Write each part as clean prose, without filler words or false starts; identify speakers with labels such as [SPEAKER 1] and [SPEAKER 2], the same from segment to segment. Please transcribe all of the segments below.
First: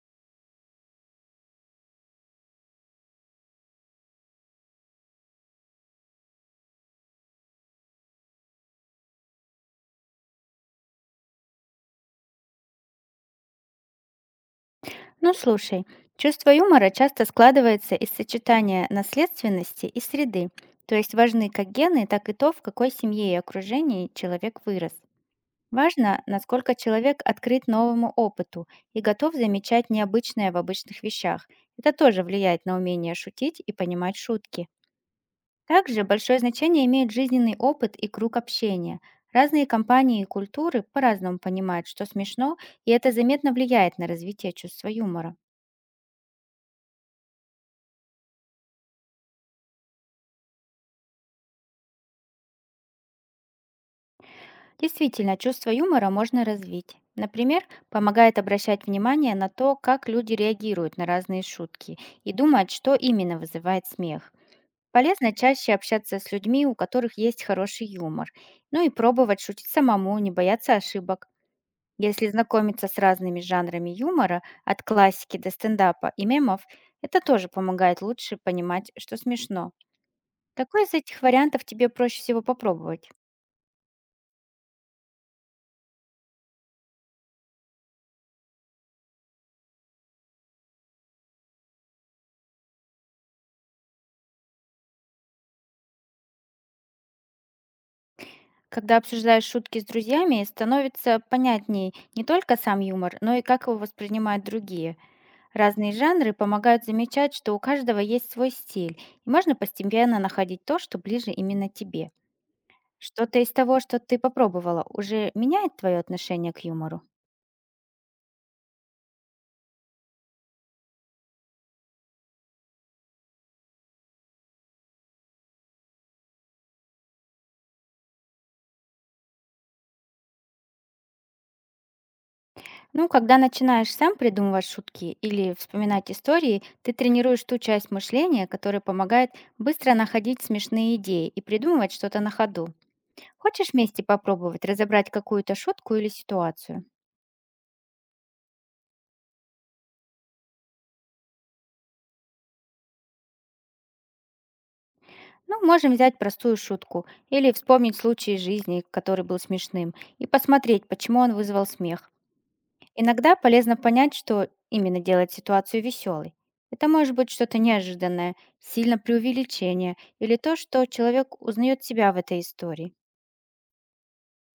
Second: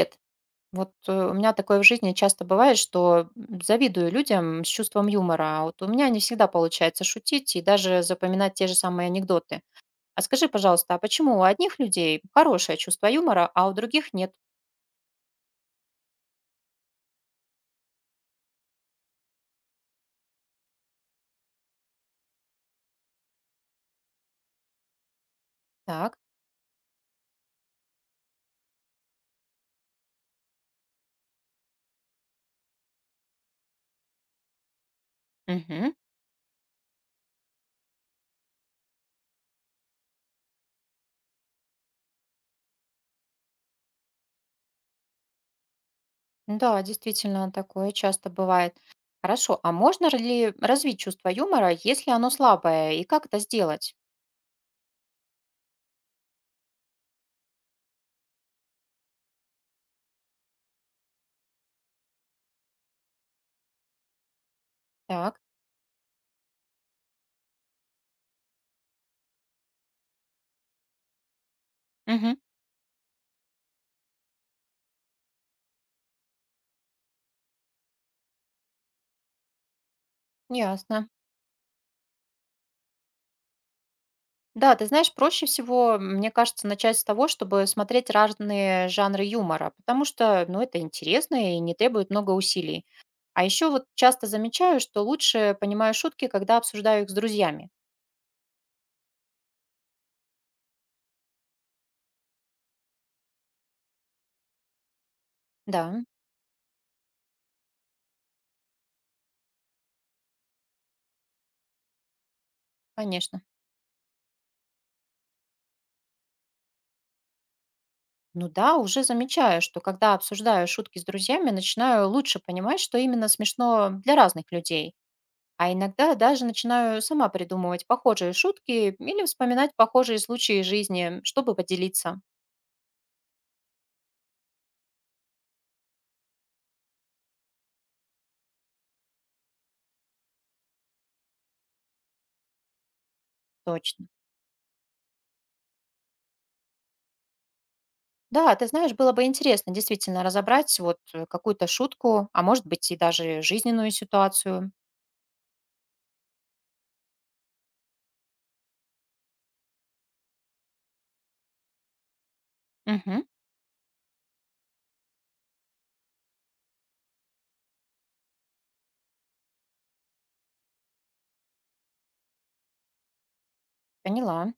[SPEAKER 1] Привет. У меня такое в жизни часто бывает, что завидую людям с чувством юмора. Вот у меня не всегда получается шутить и даже запоминать те же самые анекдоты. А скажи, пожалуйста, а почему у одних людей хорошее чувство юмора, а у других нет?
[SPEAKER 2] Ну слушай, чувство юмора часто складывается из сочетания наследственности и среды, то есть важны как гены, так и то, в какой семье и окружении человек вырос.
[SPEAKER 1] Так.
[SPEAKER 2] Важно, насколько человек открыт новому опыту и готов замечать необычное в обычных вещах. Это тоже влияет на умение шутить и понимать шутки.
[SPEAKER 1] Мгм.
[SPEAKER 2] Также большое значение имеет жизненный опыт и круг общения. Разные компании и культуры по-разному понимают, что смешно, и это заметно влияет на развитие чувства юмора.
[SPEAKER 1] Да, действительно, такое часто бывает. Хорошо, а можно ли развить чувство юмора, если оно слабое, и как это сделать?
[SPEAKER 2] Действительно, чувство юмора можно развить. Например, помогает обращать внимание на то, как люди реагируют на разные шутки и думать, что именно вызывает смех. Полезно
[SPEAKER 1] Так.
[SPEAKER 2] чаще общаться с людьми, у которых есть хороший юмор. Ну и пробовать шутить самому, не бояться ошибок. Если
[SPEAKER 1] Мгм.
[SPEAKER 2] знакомиться с разными жанрами юмора, от классики до стендапа и мемов, это тоже помогает лучше понимать, что смешно. Какой из
[SPEAKER 1] Ясно.
[SPEAKER 2] этих вариантов тебе проще всего попробовать?
[SPEAKER 1] Да, ты знаешь, проще всего, мне кажется, начать с того, чтобы смотреть разные жанры юмора, потому что, ну, это интересно и не требует много усилий. А еще вот часто замечаю, что лучше понимаю шутки, когда обсуждаю их с друзьями.
[SPEAKER 2] Когда обсуждаешь шутки с друзьями, становится понятней не только сам юмор, но и как его воспринимают другие.
[SPEAKER 1] Да,
[SPEAKER 2] Разные жанры помогают замечать, что у каждого есть свой стиль, и можно постепенно находить то, что ближе именно тебе. Что-то
[SPEAKER 1] конечно.
[SPEAKER 2] из того, что ты попробовала, уже меняет твое отношение к юмору?
[SPEAKER 1] Ну да, уже замечаю, что когда обсуждаю шутки с друзьями, начинаю лучше понимать, что именно смешно для разных людей. А иногда даже начинаю сама придумывать похожие шутки или вспоминать похожие случаи жизни, чтобы поделиться.
[SPEAKER 2] Ну, когда начинаешь сам придумывать шутки или вспоминать истории, ты тренируешь ту часть мышления, которая помогает быстро находить смешные идеи и придумывать что-то на ходу. Хочешь вместе
[SPEAKER 1] Точно.
[SPEAKER 2] попробовать разобрать какую-то шутку или ситуацию?
[SPEAKER 1] Да, ты знаешь, было бы интересно действительно разобрать какую-то шутку, а может быть и даже жизненную ситуацию.
[SPEAKER 2] Ну, можем взять простую шутку или вспомнить случай из жизни, который был смешным, и посмотреть, почему он вызвал смех.
[SPEAKER 1] Мгм,
[SPEAKER 2] Иногда полезно понять, что именно делает ситуацию веселой. Это может быть что-то неожиданное, сильно преувеличение или то, что человек узнает себя в этой истории.
[SPEAKER 1] поняла.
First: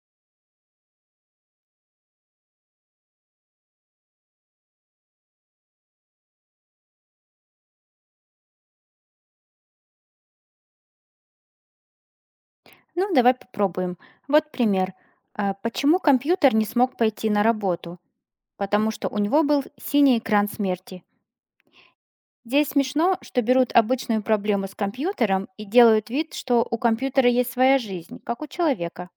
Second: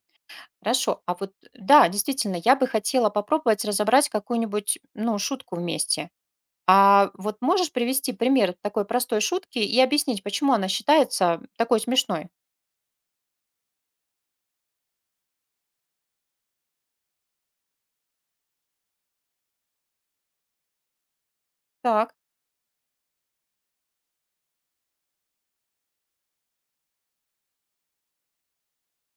[SPEAKER 1] Хорошо. А вот да, действительно, я бы хотела попробовать разобрать какую-нибудь, ну, шутку вместе. А вот можешь привести пример такой простой шутки и объяснить, почему она считается такой смешной?
[SPEAKER 2] Ну, давай попробуем. Вот пример. Почему компьютер не смог пойти на работу? Потому что у него был синий экран смерти.
[SPEAKER 1] Так.
[SPEAKER 2] Здесь смешно, что берут обычную проблему с компьютером и делают вид, что у компьютера есть своя жизнь, как у человека.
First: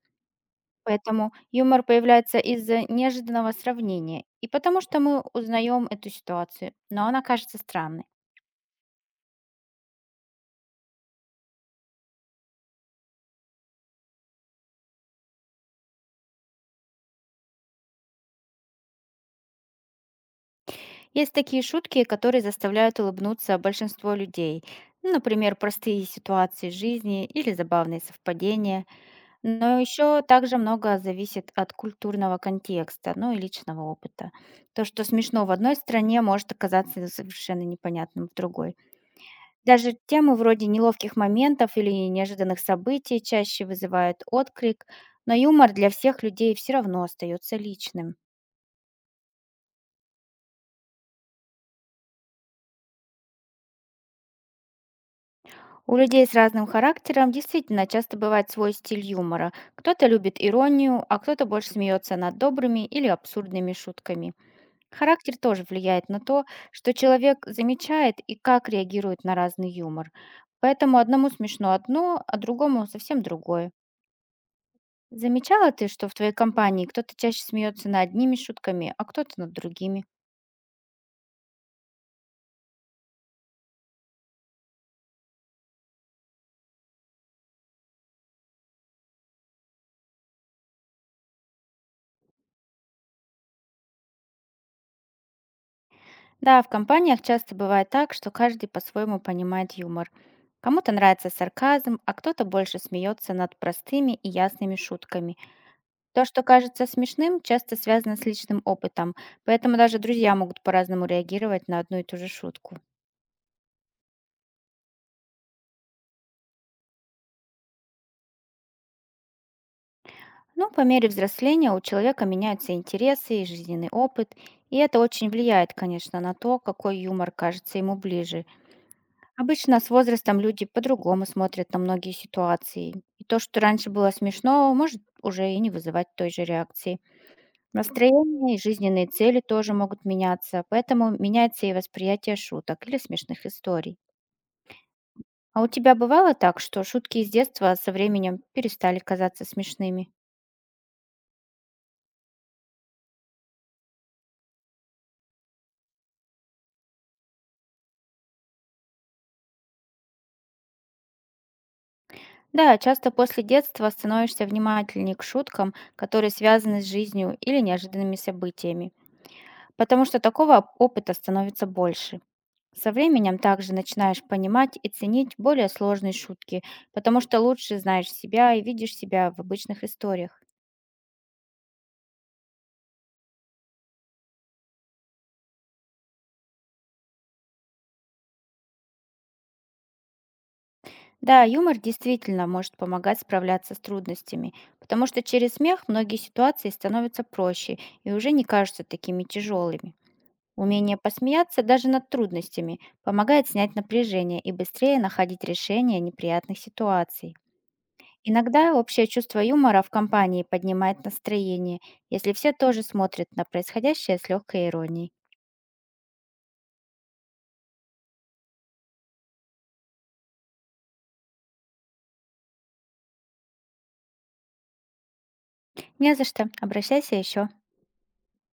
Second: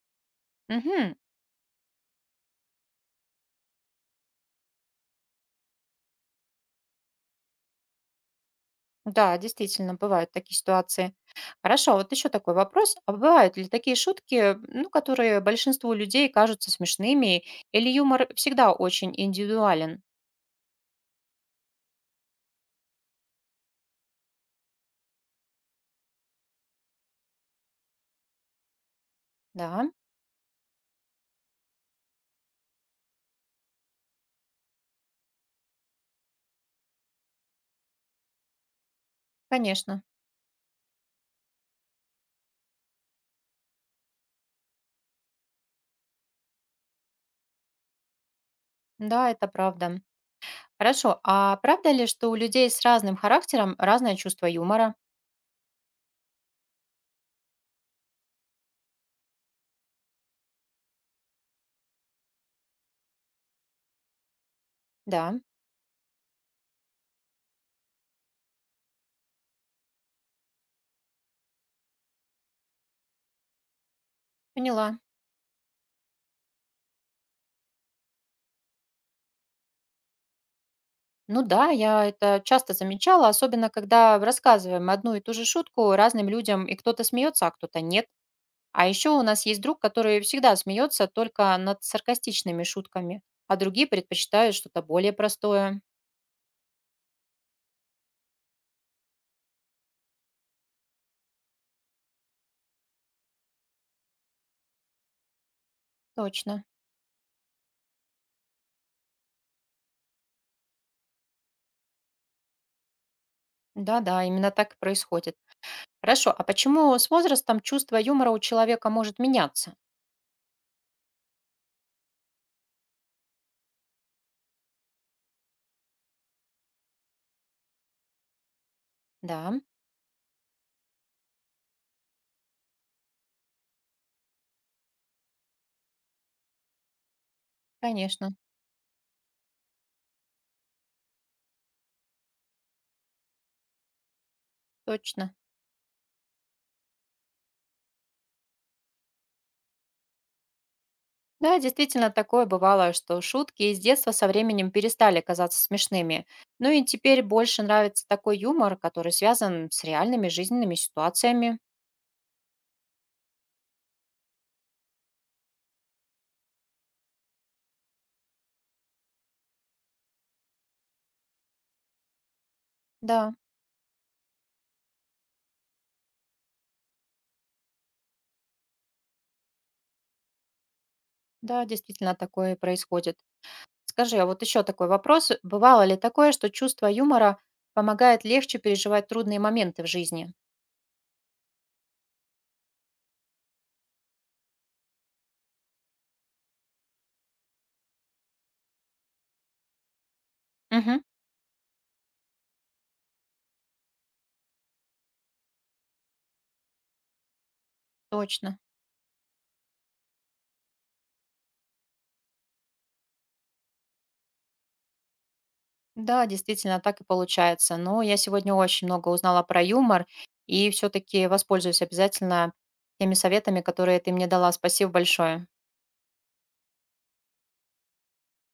[SPEAKER 1] Мгм.
[SPEAKER 2] Поэтому юмор появляется из-за неожиданного сравнения и потому, что мы узнаем эту ситуацию, но она кажется странной.
[SPEAKER 1] Да, действительно, бывают такие ситуации. Хорошо, вот еще такой вопрос. А бывают ли такие шутки, ну, которые большинству людей кажутся смешными, или юмор всегда очень индивидуален?
[SPEAKER 2] Есть такие шутки, которые заставляют улыбнуться большинство людей. Ну, например, простые ситуации жизни или забавные совпадения. Но
[SPEAKER 1] Да,
[SPEAKER 2] еще также много зависит от культурного контекста, ну и личного опыта. То, что смешно в одной стране, может оказаться совершенно непонятным в другой. Даже
[SPEAKER 1] конечно.
[SPEAKER 2] темы вроде неловких моментов или неожиданных событий чаще вызывают отклик, но юмор для всех людей все равно остается личным.
[SPEAKER 1] Да, это правда. Хорошо, а правда ли, что у людей с разным характером разное чувство юмора?
[SPEAKER 2] У людей с разным характером действительно часто бывает свой стиль юмора. Кто-то любит иронию, а кто-то больше смеется над добрыми или абсурдными шутками. Характер
[SPEAKER 1] Да,
[SPEAKER 2] тоже влияет на то, что человек замечает и как реагирует на разный юмор. Поэтому одному смешно одно, а другому совсем другое.
[SPEAKER 1] поняла.
[SPEAKER 2] Замечала ты, что в твоей компании кто-то чаще смеется над одними шутками, а кто-то над другими?
[SPEAKER 1] Ну да, я это часто замечала, особенно когда рассказываем одну и ту же шутку разным людям, и кто-то смеется, а кто-то нет. А еще у нас есть друг, который всегда смеется только над саркастичными шутками, а другие предпочитают что-то более простое.
[SPEAKER 2] Да, в компаниях часто бывает так, что каждый по-своему понимает юмор. Кому-то нравится сарказм, а кто-то больше смеется над простыми и ясными шутками. То, что
[SPEAKER 1] Точно.
[SPEAKER 2] кажется смешным, часто связано с личным опытом, поэтому даже друзья могут по-разному реагировать на одну и ту же шутку.
[SPEAKER 1] Да-да, именно так и происходит. Хорошо, а почему с возрастом чувство юмора у человека может меняться?
[SPEAKER 2] Но по мере взросления у человека меняются интересы и жизненный опыт, и это очень влияет, конечно, на то, какой юмор кажется ему ближе.
[SPEAKER 1] Да,
[SPEAKER 2] Обычно с возрастом люди по-другому смотрят на многие ситуации, и то, что раньше было смешно, может уже и не вызывать той же реакции.
[SPEAKER 1] конечно,
[SPEAKER 2] Настроение и жизненные цели тоже могут меняться, поэтому меняется и восприятие шуток или смешных историй.
[SPEAKER 1] точно.
[SPEAKER 2] А у тебя бывало так, что шутки из детства со временем перестали казаться смешными?
[SPEAKER 1] Да, действительно, такое бывало, что шутки из детства со временем перестали казаться смешными. Ну и теперь больше нравится такой юмор, который связан с реальными жизненными ситуациями.
[SPEAKER 2] Да, часто после детства становишься внимательнее к шуткам, которые связаны с жизнью или неожиданными событиями, потому что такого опыта становится больше. Со
[SPEAKER 1] Да,
[SPEAKER 2] временем также начинаешь понимать и ценить более сложные шутки, потому что лучше знаешь себя и видишь себя в обычных историях.
[SPEAKER 1] да, действительно, такое происходит. Скажи, а вот еще такой вопрос. Бывало ли такое, что чувство юмора помогает легче переживать трудные моменты в жизни?
[SPEAKER 2] Да, юмор действительно может помогать справляться с трудностями, потому что через смех многие ситуации становятся проще и уже не кажутся такими тяжелыми. Умение
[SPEAKER 1] Мгм.
[SPEAKER 2] посмеяться даже над трудностями помогает снять напряжение и быстрее находить решение неприятных ситуаций.
[SPEAKER 1] Точно.
[SPEAKER 2] Иногда общее чувство юмора в компании поднимает настроение, если все тоже смотрят на происходящее с легкой иронией.
[SPEAKER 1] Да, действительно, так и получается. Но я сегодня очень много узнала про юмор и все-таки воспользуюсь обязательно теми советами, которые ты мне дала. Спасибо большое.
[SPEAKER 2] Не за что, обращайся еще.